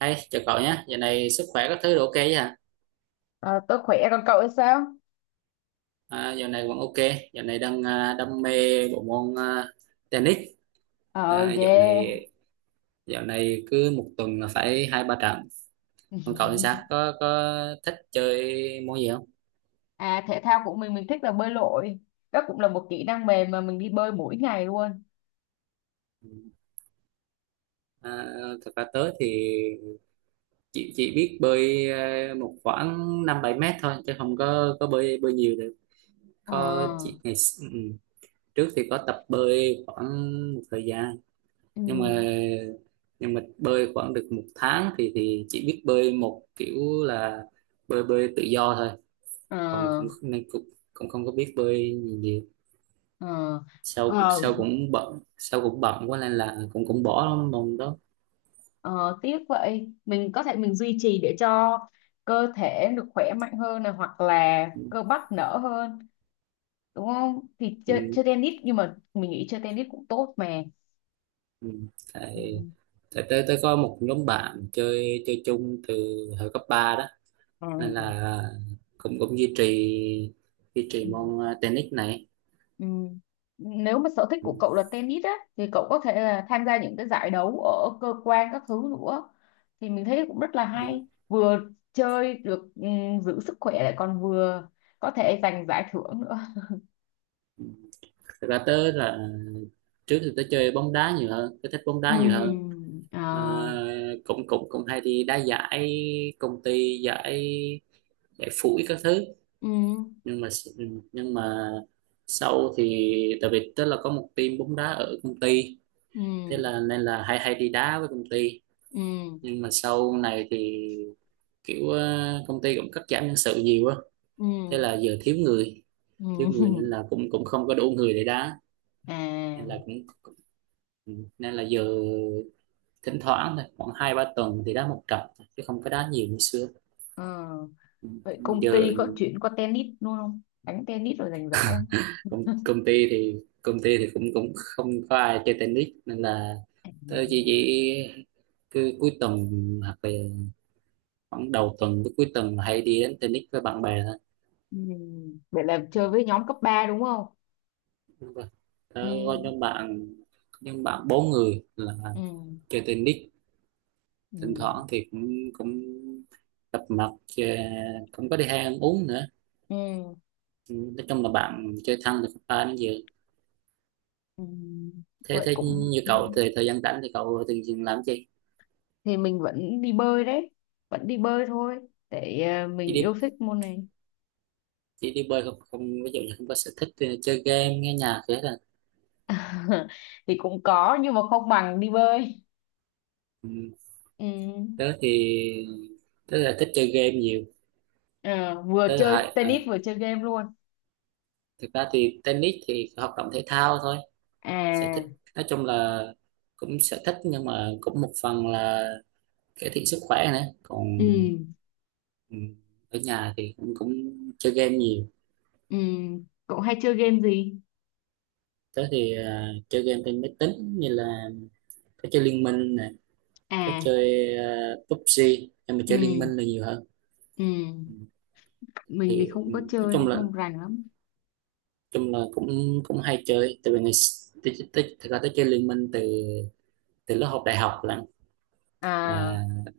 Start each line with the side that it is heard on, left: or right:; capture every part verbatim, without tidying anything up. right: Hey, chào cậu nhé, giờ này sức khỏe các thứ đều ok chứ hả?
left: Ờ, tôi khỏe còn cậu thì sao?
right: À, giờ này vẫn ok, giờ này đang à, đam mê bộ môn à, tennis.
left: Ờ
right: À, dạo này
left: ghê.
right: dạo này cứ một tuần là phải hai ba trận. Còn cậu thì sao? Có có thích chơi môn gì không?
left: À, thể thao của mình mình thích là bơi lội. Đó cũng là một kỹ năng mềm mà mình đi bơi mỗi ngày luôn.
right: À, thật ra tớ thì chỉ chỉ biết bơi à, một khoảng năm bảy mét thôi, chứ không có có bơi bơi nhiều được.
left: Ờ.
right: Có chỉ ngày s- ừ, Trước thì có tập bơi khoảng một thời gian
left: Ừ.
right: nhưng mà nhưng mà bơi khoảng được một tháng thì thì chỉ biết bơi một kiểu là bơi bơi tự do thôi còn
left: Ờ.
right: cũng nên cũng cũng không có biết bơi gì, gì.
left: Ờ.
right: Sau
left: Ờ.
right: sau cũng bận sau cũng bận quá nên là cũng cũng bỏ môn đó,
left: Ờ, tiếc vậy. Mình có thể mình duy trì để cho cơ thể được khỏe mạnh hơn này hoặc là
right: ừ,
left: cơ bắp nở hơn, đúng không? Thì
right: ừ.
left: chơi, chơi tennis nhưng mà mình nghĩ chơi tennis cũng tốt mà.
right: Ừ.
left: Ừ.
right: tại tại tới tới có một nhóm bạn chơi chơi chung từ hồi cấp ba đó
left: Ờ.
right: nên là cũng cũng duy trì duy trì
left: Ừ.
right: môn ờ, tennis này.
left: Ừ. Nếu mà sở thích
right: Ừ.
left: của cậu là tennis á thì cậu có thể là tham gia những cái giải đấu ở cơ quan các thứ nữa thì mình thấy cũng rất là hay, vừa chơi được, ừ, giữ sức khỏe lại còn vừa có thể giành giải thưởng nữa.
right: Ừ. Thật ra tớ là trước thì tớ chơi bóng đá nhiều hơn, tớ thích bóng
left: Ừ.
right: đá nhiều hơn.
left: Ờ.
right: Ờ, cũng cũng cũng hay đi đá giải công ty, giải giải phủi các thứ,
left: Ừ.
right: nhưng mà s- nhưng mà sau thì tại vì tớ là có một team bóng đá ở công ty, thế
left: Ừ.
right: là nên là hay hay đi đá với công ty.
left: Ừ.
right: Nhưng mà sau này thì kiểu ờ, công ty cũng cắt giảm nhân sự nhiều á, thế
left: Ừ.
right: là giờ thiếu người,
left: Ừ.
right: thiếu người nên là cũng cũng không có đủ người để đá, nên
left: À.
right: là cũng nên là giờ thỉnh thoảng thôi, khoảng hai ba tuần thì đá một trận thôi, chứ không có đá nhiều như xưa.
left: Ờ,
right: Ừ,
left: vậy công
right: giờ
left: ty có chuyện có tennis luôn không, đánh tennis rồi giành giải không?
right: công, công ty thì công ty thì cũng cũng không có ai chơi tennis nên là tớ chỉ chỉ cứ cuối tuần hoặc là khoảng đầu tuần tới cuối tuần hay đi đến tennis với bạn bè thôi.
left: Ừ, vậy là
right: Ừ,
left: chơi với nhóm cấp ba đúng không?
right: đúng rồi. Tớ
left: Ừ.
right: có nhóm bạn, nhóm bạn bốn người là
left: Ừ.
right: chơi tennis, thỉnh
left: Ừ.
right: thoảng thì cũng cũng gặp mặt, ờ, cũng có đi hay ăn uống nữa.
left: Ừ.
right: Ừ, nói chung là bạn chơi thân được ba đến giờ.
left: Ừ.
right: thế
left: Vậy
right: thế
left: cũng
right: như
left: ừ.
right: cậu thì thời gian rảnh thì cậu thường thường làm gì,
left: Thì mình vẫn đi bơi đấy, vẫn đi bơi thôi để ờ,
right: chỉ
left: mình yêu
right: đi
left: thích môn này.
right: chỉ đi bơi không? Không ví dụ như không có sở thích thì chơi game nghe nhạc thế là
left: Thì cũng có nhưng mà không bằng đi bơi.
right: ừ.
left: Ừ.
right: Tớ thì tớ là thích chơi game nhiều.
left: Ờ, vừa
right: Tớ
left: chơi
right: hại à,
left: tennis vừa chơi game luôn.
right: thực ra thì tennis thì hoạt động thể thao thôi, sở
left: À.
right: thích nói chung là cũng sở thích nhưng mà cũng một phần là cải thiện sức khỏe nữa còn
left: Ừ.
right: ừ, ở nhà thì cũng cũng chơi game nhiều.
left: Ừ. Cậu hay chơi game gì?
right: Tớ thì à, chơi game trên máy tính như là tớ chơi Liên Minh, có
left: À.
right: chơi ờ, pê u bê giê, em mà chơi Liên Minh
left: Ừ.
right: là nhiều hơn.
left: Ừ.
right: Ừ.
left: Mình thì
right: Thì
left: không
right: ừ,
left: có
right: nói
left: chơi
right: chung
left: nên
right: là
left: không rành lắm.
right: chung là cũng cũng hay chơi tại vì ngày s- tới tới thực ra tới chơi Liên Minh từ từ lớp học đại học là,
left: À.
right: là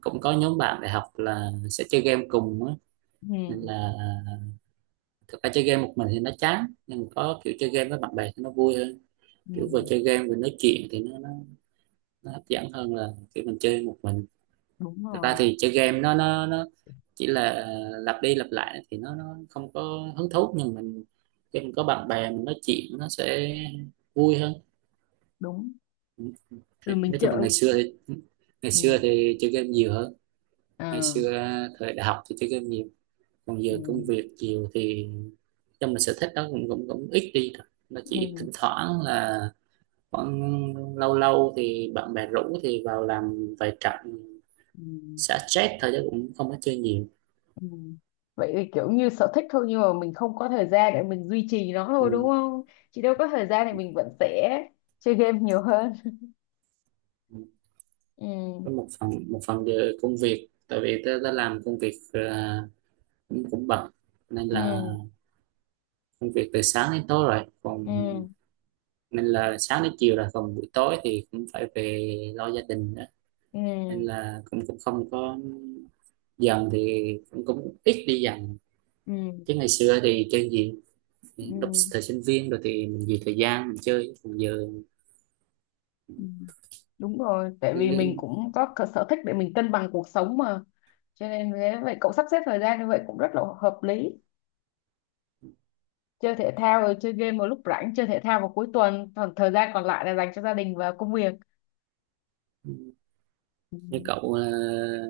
right: cũng có nhóm bạn đại học là sẽ chơi game cùng á,
left: Ừ.
right: nên là thực ra chơi game một mình thì nó chán nhưng mà có kiểu chơi game với bạn bè thì nó vui hơn,
left: Ừ.
right: kiểu vừa chơi game vừa nói chuyện thì nó nó, nó hấp dẫn hơn là kiểu mình chơi một mình.
left: Đúng
right: Thật ra
left: rồi.
right: thì chơi game nó nó nó chỉ là lặp đi lặp lại thì nó nó không có hứng thú, nhưng mình khi mình có bạn bè mình nói chuyện nó sẽ vui hơn.
left: Đúng rồi mình
right: Nói chung là
left: chơi.
right: ngày xưa thì ngày xưa
left: Ừ.
right: thì chơi game nhiều hơn, ngày
left: Ờ.
right: xưa thời đại học thì chơi game nhiều, còn
left: Ừ.
right: giờ công việc nhiều thì trong mình sở thích đó cũng cũng cũng ít đi rồi, nó chỉ
left: Ừ.
right: thỉnh thoảng là khoảng lâu lâu thì bạn bè rủ thì vào làm vài trận
left: Ừ.
right: xả stress thôi chứ cũng không có chơi nhiều.
left: Ừ. Vậy thì kiểu như sở thích thôi nhưng mà mình không có thời gian để mình duy trì nó thôi đúng không? Chị đâu có thời gian thì mình vẫn sẽ chơi game nhiều hơn.
right: Ừ.
left: Ừ.
right: Có một phần một phần về công việc, tại vì tớ đã làm công việc à, cũng cũng bận nên là
left: Ừ.
right: công việc từ sáng đến tối rồi còn,
left: Ừ.
right: nên là sáng đến chiều rồi còn buổi tối thì cũng phải về lo gia đình đó, nên
left: Ừ.
right: là cũng cũng không có, dần thì cũng cũng ít đi dần,
left: Ừ.
right: chứ ngày xưa thì chơi gì lúc
left: Ừ.
right: thời sinh viên rồi thì mình vì thời gian mình chơi, còn giờ
left: Ừ. Đúng rồi, tại vì mình
right: như,
left: cũng có cái sở thích để mình cân bằng cuộc sống mà. Cho nên thế vậy cậu sắp xếp thời gian như vậy cũng rất là hợp lý. Chơi thể thao rồi chơi game vào lúc rảnh, chơi thể thao vào cuối tuần, còn thời gian còn lại là dành cho gia đình và công việc. Ừ.
right: như cậu à,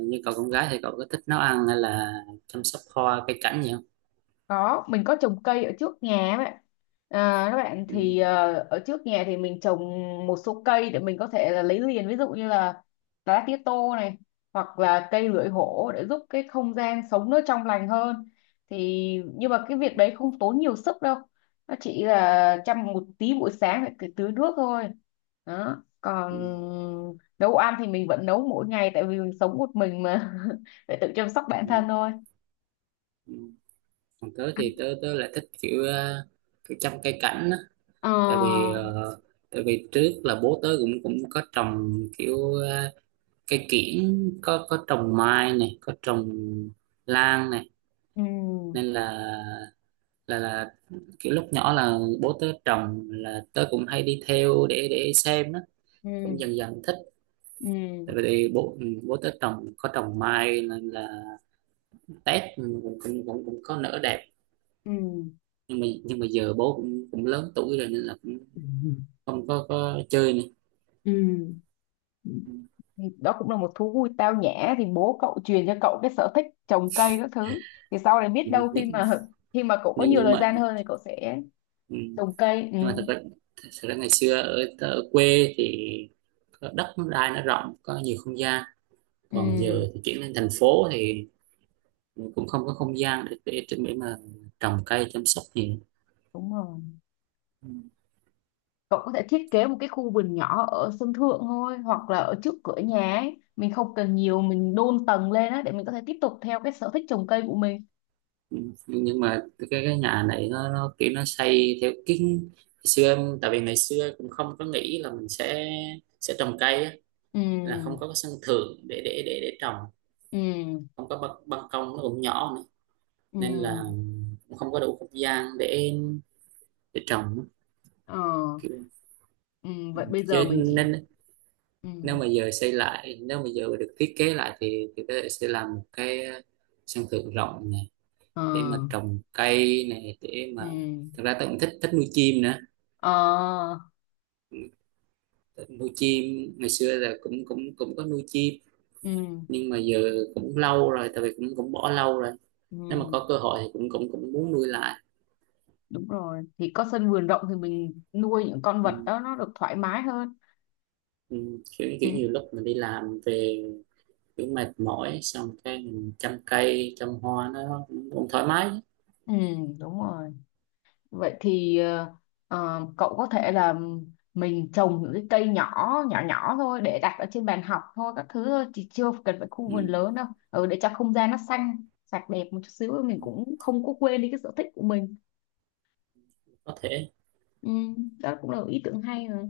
right: như cậu con gái thì cậu có thích nấu ăn hay là chăm sóc hoa cây cảnh gì không?
left: Có mình có trồng cây ở trước nhà ấy bạn. À, các bạn
right: Ừ.
left: thì ờ, ở trước nhà thì mình trồng một số cây để mình có thể là lấy liền, ví dụ như là lá tía tô này hoặc là cây lưỡi hổ để giúp cái không gian sống nó trong lành hơn. Thì nhưng mà cái việc đấy không tốn nhiều sức đâu, nó chỉ là chăm một tí buổi sáng phải cứ tưới nước thôi đó. Còn
right: Ừ.
left: nấu ăn thì mình vẫn nấu mỗi ngày tại vì mình sống một mình mà, phải tự chăm sóc bản
right: Ừ,
left: thân thôi.
right: ừ. Còn tớ thì tớ tớ lại thích kiểu ờ, kiểu chăm cây cảnh á, tại vì
left: Ờ.
right: ờ, tại vì trước là bố tớ cũng cũng có trồng kiểu ờ, cây kiểng, có có trồng mai này, có trồng lan này,
left: Ừ.
right: nên là là là kiểu lúc nhỏ là bố tớ trồng là tớ cũng hay đi theo để để xem á,
left: Ừ.
right: cũng dần dần thích.
left: Ừ.
right: Tại vì bố ừ, bố tớ trồng có trồng mai nên là Tết cũng cũng cũng, cũng có nở đẹp,
left: Ừ.
right: nhưng mà nhưng mà giờ bố cũng cũng lớn tuổi rồi nên là cũng không có có chơi nữa.
left: Ừ. Ừ.
right: Ừ,
left: Thì đó cũng là một thú vui tao nhã, thì bố cậu truyền cho cậu cái sở thích trồng cây các thứ thì sau này biết đâu khi
right: nhưng
left: mà khi mà cậu có
right: nhưng,
left: nhiều
right: nhưng
left: thời
right: mà
left: gian hơn thì cậu sẽ
right: ừ,
left: trồng cây. Ừ.
right: nhưng mà thật ra, thật ra ngày xưa ở, ở quê thì có đất nó đai nó rộng, có nhiều không gian, còn
left: Ừ.
right: giờ thì chuyển lên thành phố thì cũng không có không gian để để, để mà trồng cây chăm sóc gì.
left: Đúng rồi, cậu có thể thiết kế một cái khu vườn nhỏ ở sân thượng thôi hoặc là ở trước cửa nhà ấy, mình không cần nhiều, mình đôn tầng lên á để mình có thể tiếp tục theo cái sở thích trồng cây của mình.
right: Ừ, nhưng mà cái cái nhà này nó nó kiểu nó xây theo kiến ngày xưa em- tại vì ngày xưa cũng không có nghĩ là mình sẽ sẽ trồng cây á,
left: Ừ.
right: là không có cái sân thượng để để để để trồng,
left: Ừ.
right: không có ban, ban công nó cũng nhỏ nữa,
left: Ừ.
right: nên là
left: Ừ.
right: cũng không có đủ không gian để để trồng
left: Ờ.
right: kiểu
left: Ừ,
right: ừ.
left: vậy bây giờ mình chỉ.
right: Nên
left: Ừ.
right: nếu mà giờ xây lại, nếu mà giờ được thiết kế lại thì thì có thể sẽ làm một cái sân thượng rộng này
left: Ờ.
right: để mà trồng cây này để
left: Ừ.
right: mà thật ra tôi cũng thích thích nuôi chim nữa.
left: Ờ.
right: Ừ, thích nuôi chim, ngày xưa là cũng cũng cũng có nuôi chim,
left: Ừ.
right: nhưng mà giờ cũng lâu rồi, tại vì cũng cũng bỏ lâu rồi, nếu mà
left: Ừ.
right: có cơ hội thì cũng cũng cũng muốn nuôi lại.
left: Đúng rồi, thì có sân vườn rộng thì mình nuôi những con
right: Ừ.
left: vật đó nó được thoải mái hơn.
right: Ừ, kiểu
left: Ừ.
right: kiểu nhiều lúc mình đi làm về kiểu mệt mỏi xong cái mình chăm cây chăm hoa nó cũng cũng thoải mái,
left: Ừ. Đúng rồi. Vậy thì ờ, ờ, cậu có thể là mình trồng những cái cây nhỏ nhỏ nhỏ thôi để đặt ở trên bàn học thôi các thứ thôi thì chưa cần phải khu vườn
right: ừ,
left: lớn đâu, ừ, để cho không gian nó xanh sạch đẹp một chút xíu mình cũng không có quên đi cái sở thích của mình.
right: có thể
left: Ừ, đó cũng là một ý tưởng hay rồi.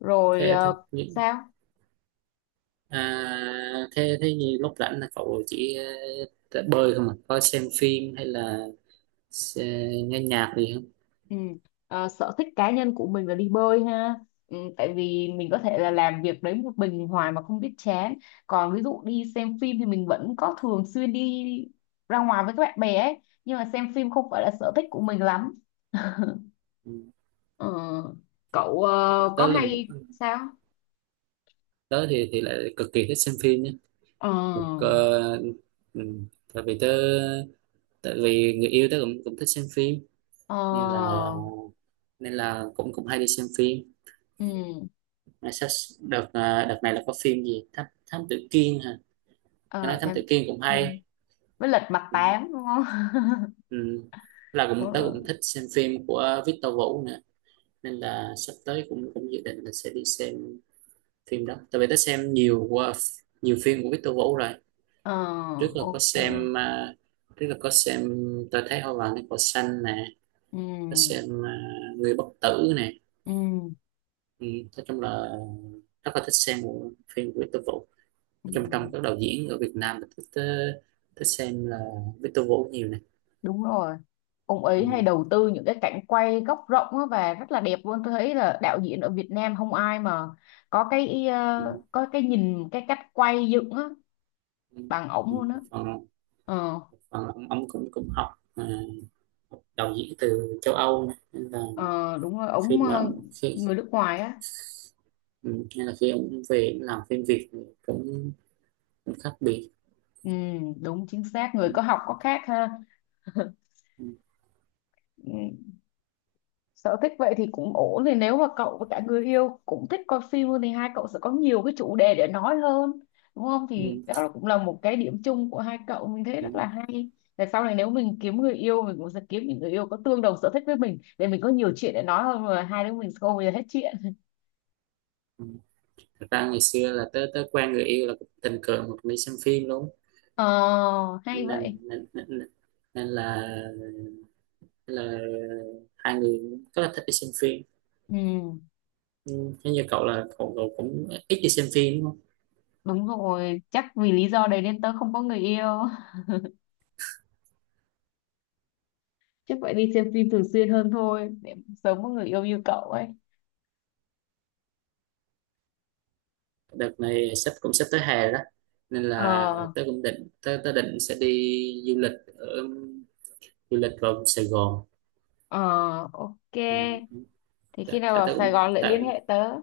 left: Rồi
right: thế thế
left: ờ,
right: nhị-
left: sao.
right: à, thế thế như lúc rảnh là cậu chỉ ờ, bơi không à, có xem phim hay là xe- nghe nhạc gì không?
left: Ừ. À, sở thích cá nhân của mình là đi bơi ha, ừ, tại vì mình có thể là làm việc đấy một mình hoài mà không biết chán. Còn ví dụ đi xem phim thì mình vẫn có thường xuyên đi ra ngoài với các bạn bè ấy nhưng mà xem phim không phải là sở thích của mình lắm.
right: Ừ.
left: Ờ, cậu ờ, có
right: Tớ là một,
left: hay sao.
right: tớ thì thì lại cực kỳ thích xem phim nhé,
left: Ờ.
right: một ờ, ừ, tại vì tớ, tại vì người yêu tớ cũng cũng thích xem phim
left: Ờ.
right: nên là nên là cũng cũng hay đi xem phim.
left: Ừ.
right: Nói sách đợt à, đợt này là có phim gì thám thám tử Kiên hả? Nghe
left: Ờ
right: nói thám
left: thám
right: tử Kiên cũng
left: thiên
right: hay.
left: với lật mặt
right: Ừ.
left: tám đúng không?
right: Ừ. Là
left: Đúng
right: cũng tớ
left: rồi.
right: cũng thích xem phim của Victor Vũ nữa, nên là sắp tới cũng cũng dự định là sẽ đi xem phim đó tại vì tớ xem nhiều qua nhiều phim của Victor Vũ rồi.
left: Ờ.
right: Trước là có
left: Ok.
right: xem à, trước là có xem tôi thấy hoa vàng trên cỏ xanh nè, có xem
left: Ừ.
right: à, người bất tử nè.
left: Ừ.
right: Ừ. Nói chung là rất là thích xem bộ phim của Victor Vũ,
left: Ừ.
right: trong trong các đạo diễn ở Việt Nam mình thích ờ, thích xem là Victor Vũ nhiều này.
left: Đúng rồi, ông ấy hay
right: Ừ,
left: đầu tư những cái cảnh quay góc rộng á và rất là đẹp luôn. Tôi thấy là đạo diễn ở Việt Nam không ai mà có cái
right: ừ,
left: ờ, có cái nhìn cái cách quay dựng á
right: ừ.
left: bằng ổng luôn á.
right: Một phần
left: Ờ.
right: một phần là ông, ông cũng cũng học ờ, học đạo diễn từ châu Âu này. Nên là
left: Ờ, đúng rồi
right: khi
left: ổng
right: mà
left: ờ,
right: khi
left: người nước ngoài á.
right: ừ, nên là khi ông về ông làm phim Việt thì cũng, cũng khác biệt.
left: Ừ, đúng chính xác
right: Ừ,
left: người có học có khác ha.
right: ừ,
left: Ừ. Sở thích vậy thì cũng ổn, thì nếu mà cậu và cả người yêu cũng thích coi phim thì hai cậu sẽ có nhiều cái chủ đề để nói hơn, đúng không? Thì
right: ừ,
left: đó là- cũng là một cái điểm chung của hai cậu, mình thấy
right: ừ,
left: rất là hay. Tại sau này nếu mình kiếm người yêu mình cũng sẽ kiếm những người yêu có tương đồng sở thích với mình để mình có nhiều chuyện để nói hơn mà hai đứa mình sẽ không bao giờ hết chuyện.
right: ừ. Thật ra ngày xưa là tới tới quen người yêu là cũng tình cờ một đi xem phim đúng không?
left: Ờ hay
right: nên
left: vậy.
right: nên, nên, nên là nên là hai người rất là thích đi xem phim.
left: Ừ,
right: Ừ, thế như cậu là cậu, cậu cũng ít đi xem phim đúng không?
left: đúng rồi, chắc vì lý do đấy nên tớ không có người yêu. Chắc phải đi xem phim thường xuyên hơn thôi để sớm có người yêu như cậu ấy.
right: Đợt này sắp cũng sắp tới hè đó, nên
left: Ờ.
right: là tớ cũng định tớ, tớ định sẽ đi du lịch ở, du lịch vào Sài Gòn.
left: Ờ. Ok.
right: Ừ,
left: Thế khi
right: Tại,
left: nào
right: tại
left: vào
right: tớ
left: Sài
right: cũng
left: Gòn lại liên
right: tại
left: hệ tớ.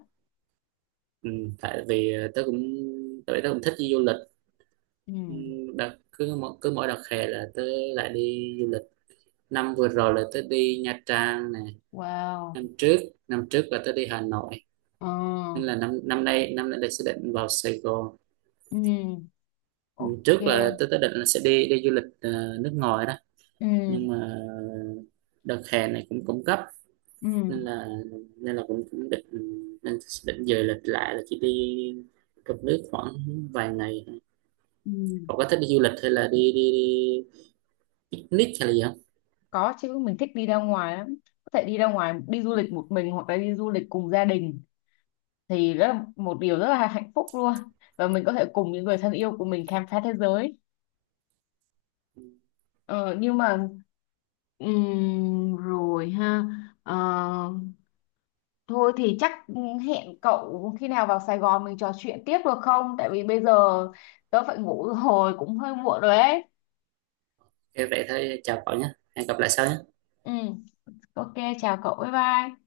right: ừ, tại vì tớ cũng tại vì tớ cũng thích đi du lịch.
left: Ừ.
right: Ừ, đợt cứ mỗi cứ mỗi đợt hè là tớ lại đi du lịch. Năm vừa rồi là tớ đi Nha Trang nè,
left: Wow.
right: năm trước năm trước là tớ đi Hà Nội,
left: Ờ.
right: nên là năm năm nay, năm nay là sẽ định vào Sài Gòn.
left: Ừ.
right: Ừ, trước là
left: Ok.
right: tôi tôi định là sẽ đi đi du lịch ờ, nước ngoài đó,
left: Ừ.
right: nhưng mà đợt hè này cũng cũng gấp,
left: Ừ.
right: nên là nên là cũng cũng định nên định dời lịch lại là chỉ đi trong nước khoảng vài ngày.
left: Ừ.
right: Cậu có thích đi du lịch hay là đi đi, đi picnic hay là gì không?
left: Có chứ, mình thích đi ra ngoài lắm. Có thể đi ra ngoài đi du lịch một mình hoặc là đi du lịch cùng gia đình thì rất là một điều rất là hạnh phúc luôn. Và mình có thể cùng những người thân yêu của mình khám phá thế giới. Ờ, nhưng mà ừm, rồi ha. Ờ, thôi thì chắc ừ, hẹn cậu khi nào vào Sài Gòn mình trò chuyện tiếp được không? Tại vì bây giờ tớ phải ngủ rồi, cũng hơi muộn rồi ấy.
right: Ok, vậy thôi chào cậu nhé, hẹn gặp lại sau nhé,
left: Ừ, ok, chào cậu, bye bye.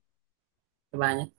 right: bye bye nhé.